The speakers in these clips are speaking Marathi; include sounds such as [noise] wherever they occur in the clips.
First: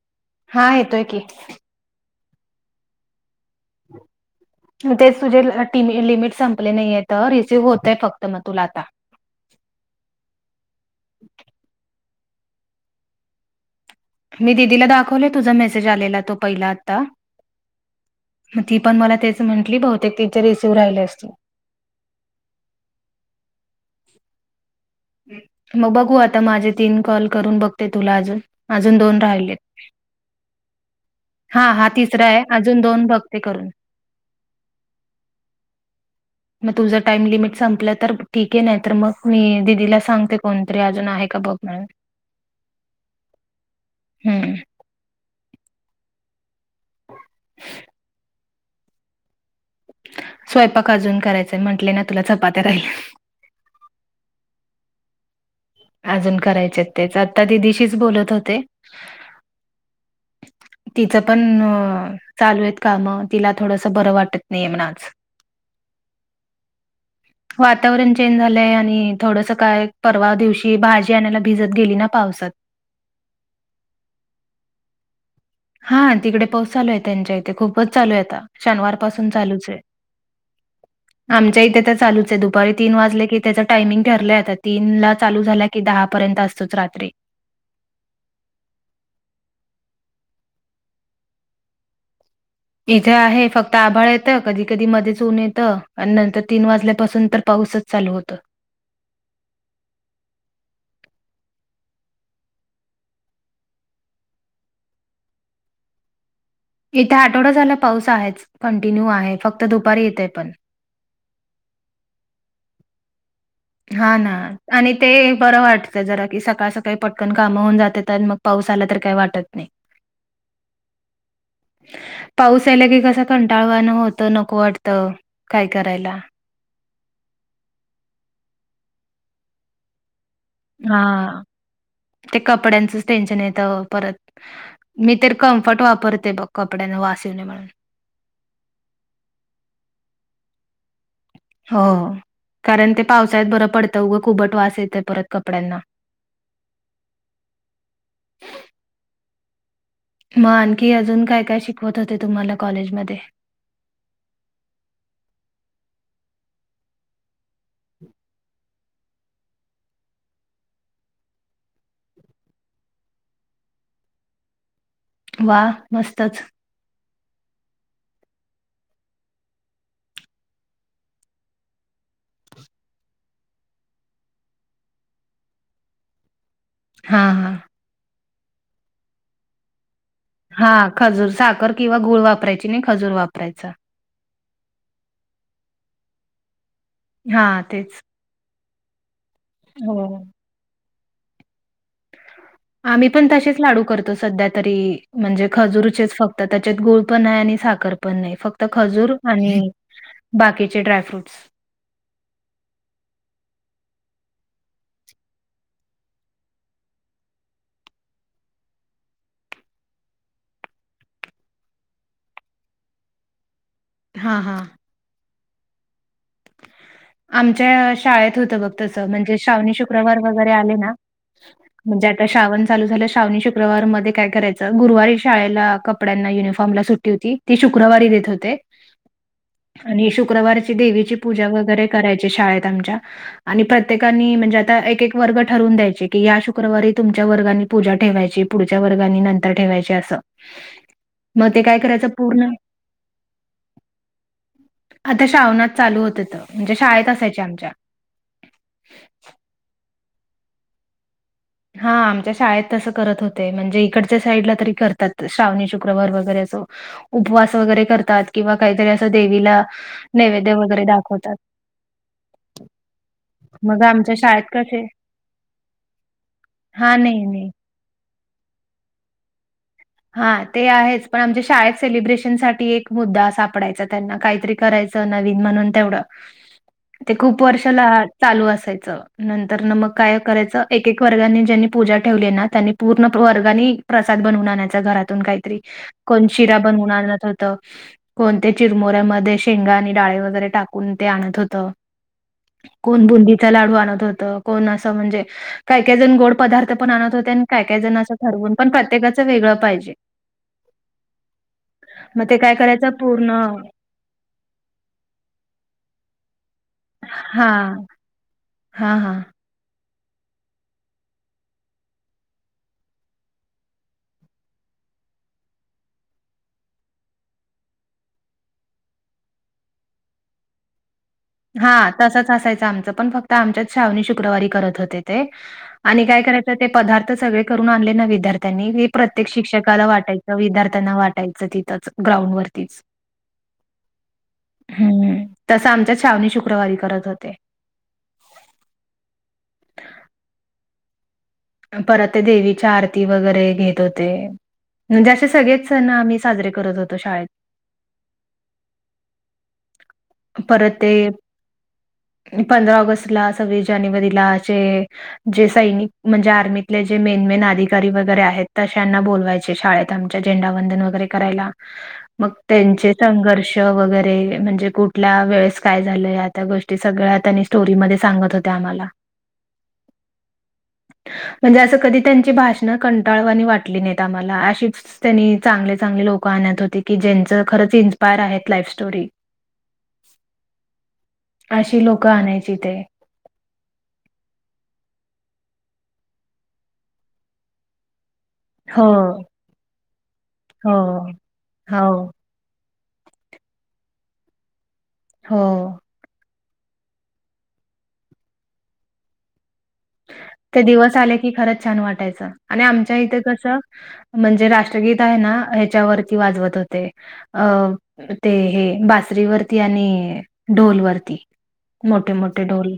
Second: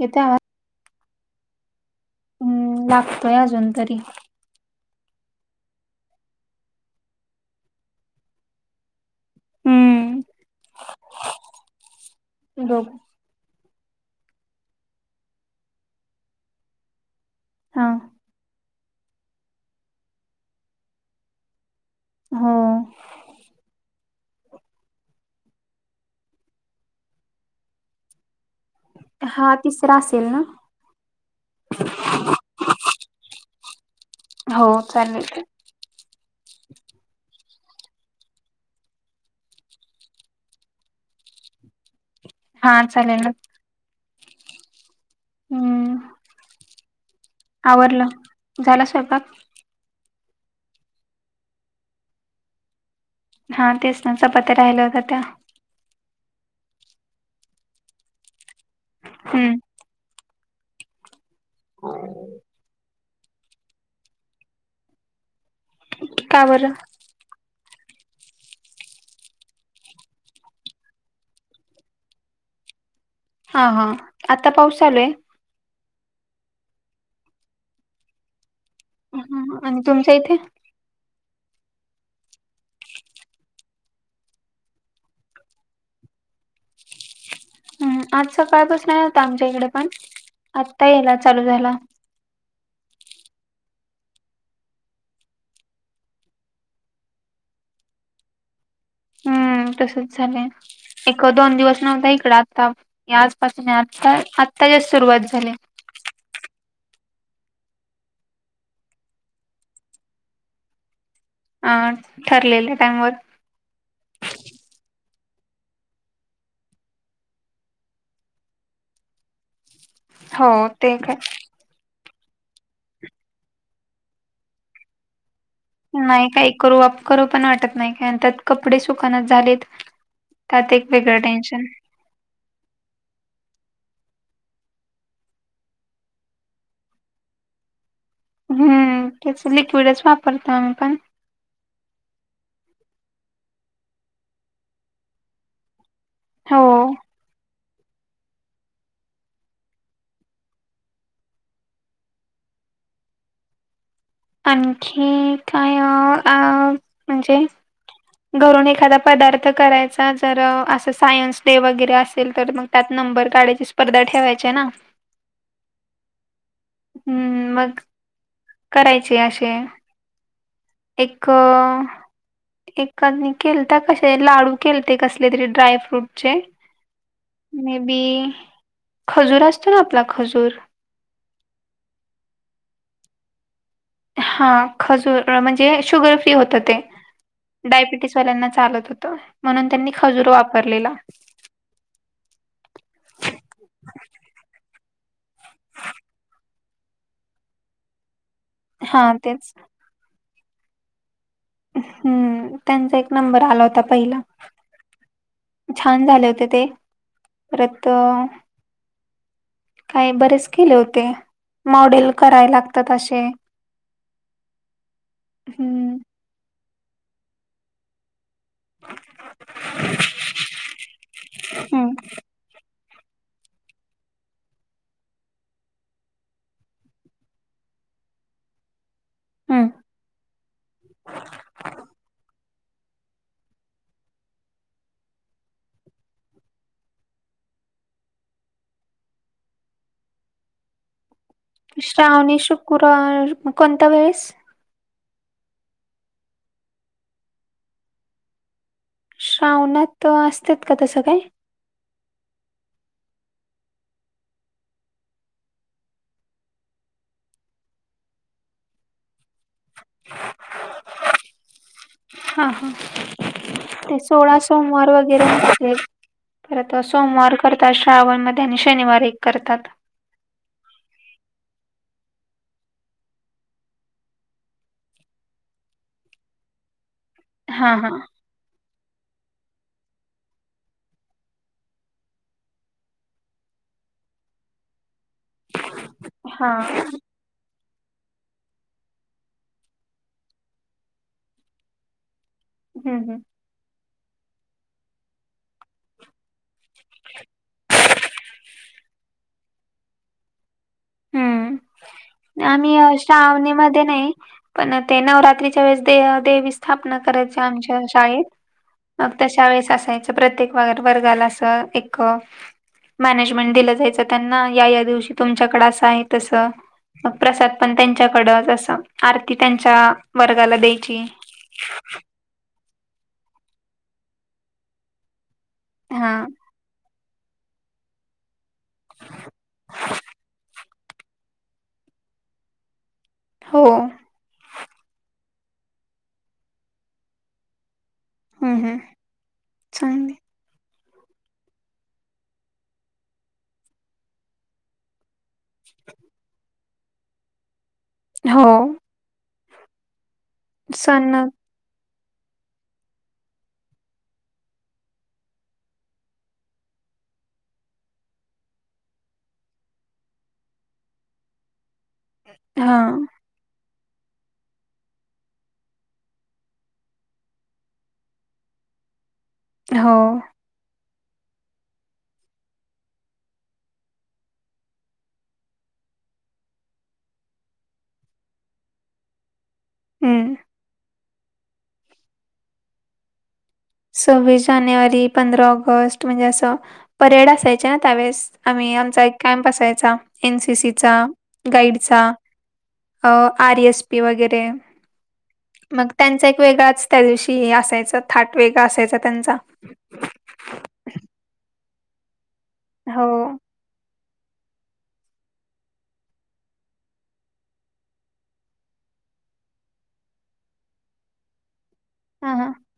येतोय आवाज? हा येतोय की. हम्म लागतोय अजून तरी. तेच तुझे टी लिमिट संपले नाही आहेत. रिसीव्ह होतय फक्त मग तुला आता. हम्म मी दिदीला दाखवले, तुझा मेसेज आलेला तो पहिला आता. हा मग ती पण मला तेच म्हटली बहुतेक तिचे रिसीव्ह राहिले असतील. हो मग बघू आता, माझे तीन कॉल करून बघते तुला अजून. अजून दोन हा राहिलेत. तिसरा असेल ना? हा, हा तिसरा आहे. अजून दोन बघते करून. हो चालेल. मग तुझा टाइम लिमिट संपला तर ठीके. नाही तर मग मी दि दीला सांगते कोणतरी अजून आहे का बघ म्हणाव. हा चालेल ना. हम्म हम्म, आवरल झाला स्वयंपाक. स्वयंपाक अजून करायचय म्हटले ना तुला. चपात्या राहील्या. हा तेच ना चपात्या राहिल्या होत्या त्या. अजून करायचे तेच, आता दिदीशीच बोलत होते. हम्म तिच पण चालू आहेत काम. तिला थोडस बर वाटत नाही म्हण आज. का बर [inaudible] वातावरण चेंज झालय. आणि थोडस काय परवा दिवशी भाजी आणायला भिजत गेली ना पावसात. हा हा आता पाऊस चालू आहे. हा तिकडे पाऊस चालू आहे. त्यांच्या इथे खूपच चालू आहे आता. शनिवार पासून हा चालूच आहे. आणि तुमच्या इथे? आमच्या इथे तर चालूच आहे. दुपारी तीन वाजले की त्याच टायमिंग ठरलाय आता. तीनला चालू झाल्या कि दहापर्यंत असतोच रात्री. हम्म, आज सकाळपसन नाही होता आमच्या इकडे पण. आत्ता याला चालू झाला‌. इथे आहे फक्त आभाळ येत. कधी कधी मध्येच ऊन येत. आणि नंतर तीन वाजल्यापासून तर पाऊसच चालू होतो. हम्म तसच झालाय. एक दोन दिवस नव्हता इकड. आत्ता या आजपासून आता आत्ता जस सुरुवात झाली. इथे आठवडा झाला पाऊस आहेच. कंटिन्यू आहे फक्त दुपारी येतय पण. अ ठरलेल्या टाइमवर हा ना आणि ते बर वाटत जरा की, सकाळ सकाळी पटकन काम होऊन जातात. आणि मग पाऊस आला तर काही वाटत नाही. [inaudible] हो ते ऐक आहे. पाऊस आला की कस कंटाळवान होत. नको वाटत. नाही काही करू आप करू पण वाटत नाही. काय अन त्यात कपडे सुकानात झालेत. त्यात एक वेगळ हा टेन्शन ते कपड्यांचच टेन्शन येत हो परत. मी तर कम्फर्ट वापरते बघ, कपड्यांना वास येऊ नये म्हणून. हम्म, त्याच लिक्विडच वापरता का? हो कारण ते पावसाळ्यात बरं पडतं उघं खुबट वास येतंय परत कपड्यांना, हो. म आणखी अजून काय काय शिकवत होते तुम्हाला कॉलेजमध्ये? आणखी काय अ म्हणजे, घरून एखादा पदार्थ करायचा जर असं सायन्स डे वगैरे असेल तर मग. त्यात नंबर काढायची स्पर्धा ठेवायचे ना. वा मस्तच. हम्म मग. करायचे असे एक अ, एकाने केलता कसे लाडू केलते कसले तरी ड्रायफ्रूट चे हा हा मे बी खजूर असतो ना आपला खजूर हा खजूर साखर किंवा गुळ वापरायची नी खजूर वापरायचा. हा खजूर म्हणजे शुगर फ्री होत ते हां, तेच. डायबिटीज वाल्याना चालत होत म्हणून त्यांनी हो. खजुर वापरलेला. [inaudible] आम्ही पण तसेच लाडू करतो सध्या तरी म्हणजे खजुरचेच फक्त त्याच्यात गूळ पण आहे आणि साखर पण नाही फक्त हा खजूर तेच आणि बाकीचे ड्राय फ्रूट्स. हम्म त्यांचा एक नंबर आला होता पहिला. छान झाले होते ते परत अ, काय बरेच केले होते. मॉडेल कराय लागतात असे. हा हा. हम्म. आमच्या शाळेत हुत बग तस, म्हणजे श्रावणी शुक्रवार वगैरे आले ना हम्म म्हणजे आता श्रावन चालू झालं श्रावणी शुकवार मध्ये काय करायचं गुरुवारी शाळेला कपड्यांना युनिफॉर्म ला सुटी होती ती शुक्रवारी देत होते हम्म आणि शुक्रवारीची देवीची पूजा वगैरे करायची शाळेत आमच्या, आणि प्रत्येकानी म्हणजे आता एक एक वर्ग ठरवून द्यायचे की या शुक्रवारी तुमच्या वर्गानी पूजा ठेवायची पुढच्या वर्गानी नंतर ठेवायची असं. मग ते काय करायचं श्रावणी पूर्ण शुक्रवार कोणत्या वेळेस. आता शावणात चालू होते त म्हणजे शाळेत असायची आमच्या. श्रावणात असत्यात का तसं काय? हा आमच्या शाळेत तसं करत होते म्हणजे इकडच्या साईडला तरी करतात श्रावणी शुक्रवार वगैरे अस उपवास वगैरे करतात किंवा काहीतरी असं देवीला नैवेद्य वगैरे दाखवतात. हा हा मग ते आमच्या सोळा शाळेत कसे सोमवार व गेरे आसत्यात, परत हां, नाही, सोमवार नाही. करतात श्रावण मध्ये आणि शनिवार एक करतात. हा ते आहेच पण आमच्या शाळेत सेलिब्रेशन साठी एक मुद्दा सापडायचा त्यांना काहीतरी करायच नवीन म्हणून तेवढं ते खूप हा वर्षाला हा चालू असायचं. नंतर न मग काय करायचं एकक वर्गानी ज्यांनी पूजा ठेवली आहे ना त्यांनी पूर्ण वर्गानी प्रसाद बनवून आणायचा घरातून काहीतरी कोण हा शिरा बनवून आणत होतं, कोण ते चिरमुऱ्यामध्ये शेंगा आणि डाळे वगैरे टाकून ते आणत होत. हम्म कोण हम्म बुंदीचा लाडू आणत होत कोण असं म्हणजे काय काय जण गोड पदार्थ पण आणत होते अन काय काय जण असं ठरवून पण प्रत्येकाच वेगळं पाहिजे. ह, मग ते काय करायचं आम्ही पूर्ण श्रावणे मध्ये नाही पण ते नवरात्रीच्या वेळेस देवा-देवी स्थापना करायच्या हा आमच्या शाळेत. हा मग हा ते त्या वेळेस असायच प्रत्येक व-वर्गाला अस एक मॅनेजमेंट दिलं जायचं त्यांना या या दिवशी तुमच्याकडे असं आहे तसं. मग प्रसाद पण त्यांच्याकडं असं आरती त्यांच्या वर्गाला द्यायची. हा तसंच असायचं आमचं पण फक्त आमच्याच श्रावणी शुक्रवारी करत होते ते. आणि हा काय करायचं ते पदार्थ सगळे करून आणले ना विद्या त्यांनी हे प्रत्येक शिक्षकाला वाटायचं विद्यार्थ्यांना वाटायचं तिथंच ग्राउंड वरतीच. हो. हम्म तस आमच्यात श्रावणी शुक्रवारी करत होते. हम हम छान ये. परत ते देवीच्या आरती वगैरे घेत होते. म्हणजे असे सगळेच सण आम्ही साजरे करत होतो शाळेत. हा. परत ते सण पंधरा ऑगस्टला, सव्वीस जानेवारीला जे जे सैनिक म्हणजे आर्मीतले जे मेनमेन अधिकारी वगैरे आहेत तशांना बोलवायचे शाळेत. त्यांचा झेंडावंदन वगैरे करायला. मग हा त्यांचे संघर्ष वगैरे म्हणजे कु कल्या वेळेस काय झालंय आ त्या गोष्टी सगळ्या त्यांनी स्टोरीमध्ये सांगत होत्या आम्हाला. हा. म्हणजे असं कधी त्यांची भाषण कंटाळवानी वाटली नाही आम्हाला अशीच त्यांनी चांगले-चांगले लोक आणत होते की ज्यांचं खरंच इन्स्पायर आहेत लाईफ स्टोरी. हम्. अशी लोकं आणायची ते. सव्वीस जानेवारी, पंधरा ऑगस्ट म्हणजे असं परेड असायच ना त्यावेळेस. आम्ही हो, आमचा एक कॅम्प असायचा हो, एनसीसीचा हो, गाईडचा. अ आर. एस. पी. वगैरे. हो. मग त्यांचा एक वेगळाच त्या दिवशी हे असायच थाट वेगळा असायचा त्यांचा. ते दिवस आले की खरंच छान वाटायचं आणि आमच्या हो. इथं कस म्हणजे राष्ट्रगीत आहे ना ह्याच्यावरती वाजवत होते अ ते हे बासरीवरती आणि ढोलवरती. हां, मोठे-मोठे हां. ढोले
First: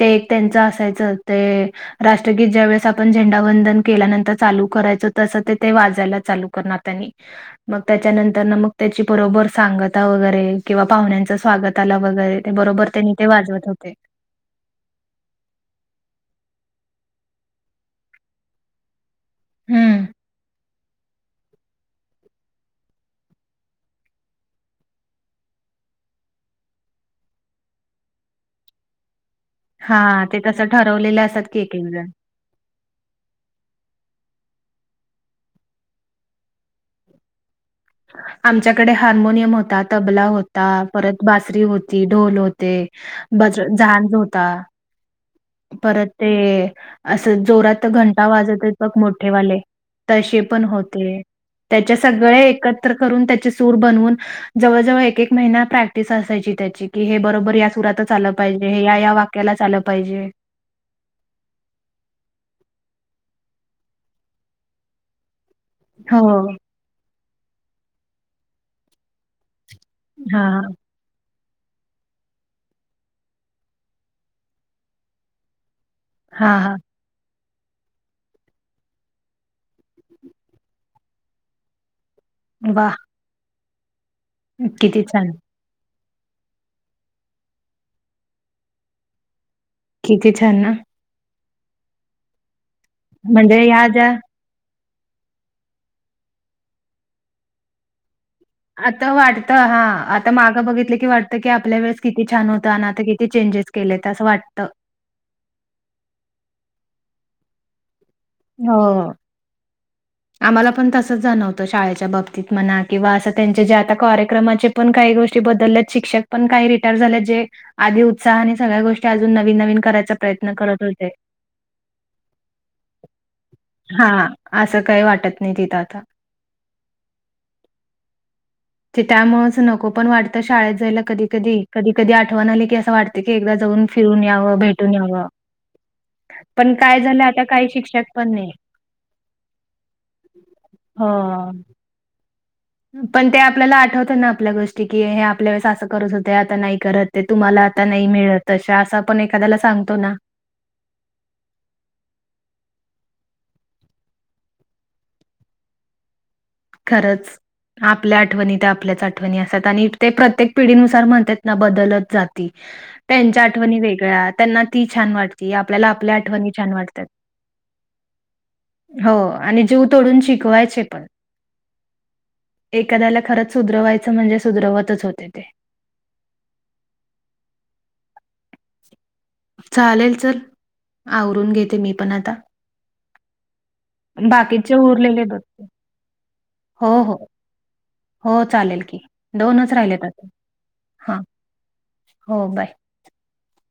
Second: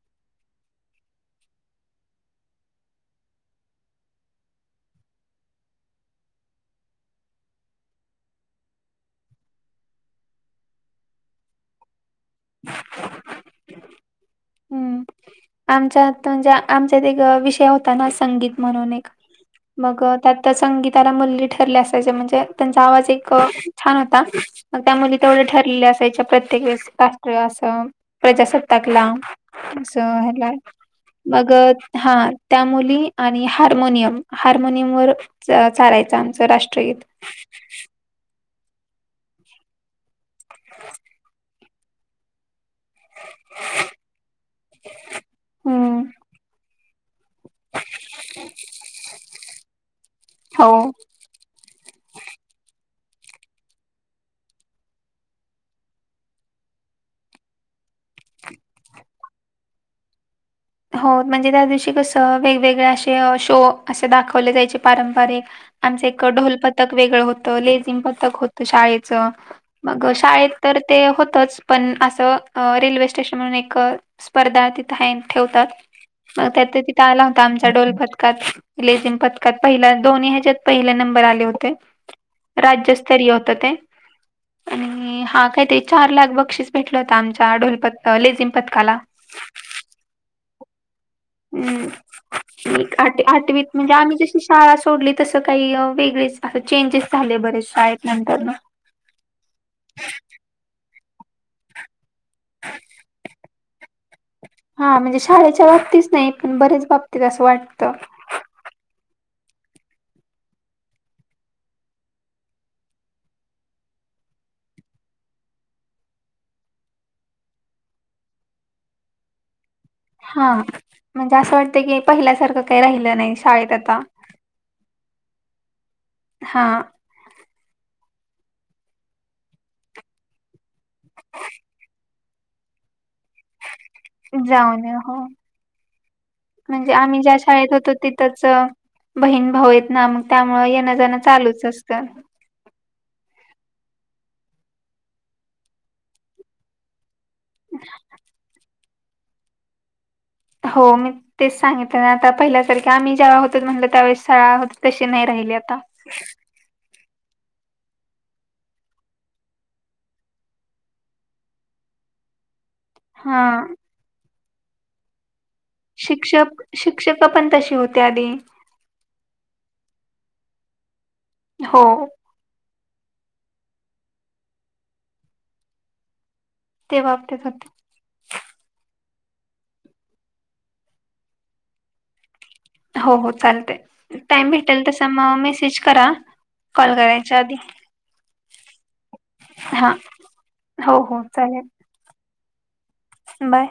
ते एक त्यांच असायचं ते. राष्ट्रगीत ज्या वेळेस आपण झेंडावंदन केल्यानंतर चालू करायचो तसं ते ते वाजायला चालू करणार त्यांनी. मग त्याच्यानंतर मग त्याची बरोबर सांगता वगैरे किंवा पाहुण्यांच स्वागत ला वगैरे ते बरोबर त्यांनी ते वाजवत होते. हम्म, आमच्या म्हणजे आमच्यात एक विषय होता ना संगीत म्हणून एक. मग हम्म. त्यात संगीत त्याला मुलली ठरले असायचे म्हणजे त्यांचा आवाज एक छान होता. मग त्या मध्ये तेवढे ठरलेले असायच्या प्रत्येक वेळस राष्ट्र असं. प्रजासत्ताकला असं हां, ते ह्याला, तसं ठरवलेले असतात मग की एक एक जण. हा. त्या मुली आणि हार्मोनियम, हार्मोनियम वर च-चालायचं आमचं राष्ट्रगीत. आमच्याकडे हार्मोनियम होता, तबला होता परत बासरी होती, ढोल हो ते बज जांज होता हम्म परत ते असं जोरात तर घंटा वाजते बघ मोठेवाले तसे पण हो. होते. त्याच्या सगळे एक त्र करून त्याची सूर बनवून जवळ जवळ एक एक महिना प्रॅक्टिस असायची त्याची की हे बरोबर या सुरातच आलं पाहिजे, हे या या वाक्यालाच आलं पाहिजे. हो म्हणजे त्या दिवशी कसं वेगवेगळे असे शो असे दाखवले जायचे पारंपरिक. आमचं हो, एक ढोल पथक वेगळं होतं लेझिम पथक होतं शाळेचं. मग शाळेत हां, हां, तर ते होतंच पण असं रेल्वे स्टेशन म्हणून एक स्पर्धा तिथं हँग ठेवतात मग हां, त्यात हां. तिथे आला होता आमचा ढोल पथकात. लेझिम पथकात पहिला दोन्ही ह्याच्यात पहिले नंबर आले होते. वाह! राज्यस्तरीय होतं ते किती आणि छान, हा काय चार लाख बक्षीस भेटलं होतं आमच्या ढोलप लेझिम पथकाला. किती छान ना! हम्म एक आठ आठवीत ह्या म्हणजे ज्या आम्ही जस शाळा सोडली तसं काही वेगळेच असं चेंजेस झाले बरेच शाळेत नंतरन. आता वाटतं हां आता मागं बघितलं की वाटतं की आपल्या वेळेस किती छान होत आणि आता किती चेंजेस केलेत असं वाटतं. हा म्हणजे शाळेच्या बाबतीतच नाही पण बरेच बाबतीत असं वाटतं. हो. आम्हाला पण तसंच जाणवतं शाळेच्या बाबतीत म्हणा किंवा असं त्यांचे जे आता कार्यक्रमाचे पण काही गोष्टी बदलल्यात शिक्षक पण काही रिटायर झाल्यात जे आधी उत्साह आणि सगळ्या गोष्टी अजून नवीन नवीन करत हां होते. म्हणजे असं वाटतं की पहिल्यासारखं काही राहिलं नाही शाळेत आता. हां, असं काही वाटत नाही तिथं आता. हां. ते त्यामुळंच नको पण वाटतं शाळेत जायला कधी कधी, कधी कधी आठवण आली की असं वाटतं की एकदा जाऊन फिरून यावं, जाऊन भेटून या. हो यावं. पण म्हणजे काय आम्ही झालं ज्या आता काही शाळेत होतो शिक्षक पण तिथंच नाही. अ, बहीण भाऊ आहेत ना मग त्यामुळं येणं जाणं हो. चालूच असतं. पण ते आपल्याला आठवतं ना आपल्या गोष्टी की हे आपल्या वेळेस असं करत होते आता नाही करत. ते तुम्हाला आता नाही मिळत तशा, असं आपण एखाद्याला सांगतो ना. हो मी तेच सांगितलं ना आता पहिल्यासारखे आम्ही ज्यावेळी होतत म्हटलं त्यावेळेस शाळा होती तशी नाही राहिली आता. [inaudible] खरंच. आपल्या आठवणी ते आपल्याच आठवणी असतात आणि ते प्रत्येक पिढीनुसार म्हणतात ना बदलत जाती. हा त्यांच्या आठवणी वेगळ्या त्यांना ती छान वाटते ते आपल्याला आपल्या आठवणी शिक्षक छान वाटतात. शिक्षक पण तशी होते आधी हो आणि जीव तोडून शिकवायचे पण. हो. एखाद्याला खरंच सुधरवायचं म्हणजे सुधरवतच होते ते. ते वापरत होते. चालेल चल, आवरून घेते मी पण आता. हो हो चालतंय टाइम बाकीचे भेटेल तस उरलेले मग बघते. मेसेज करा कॉल हो हो. करायच्या आधी. हो, चालेल की. दोनच हा राहिले आता. हो हा, हो चालेल हो, बाय. बाय.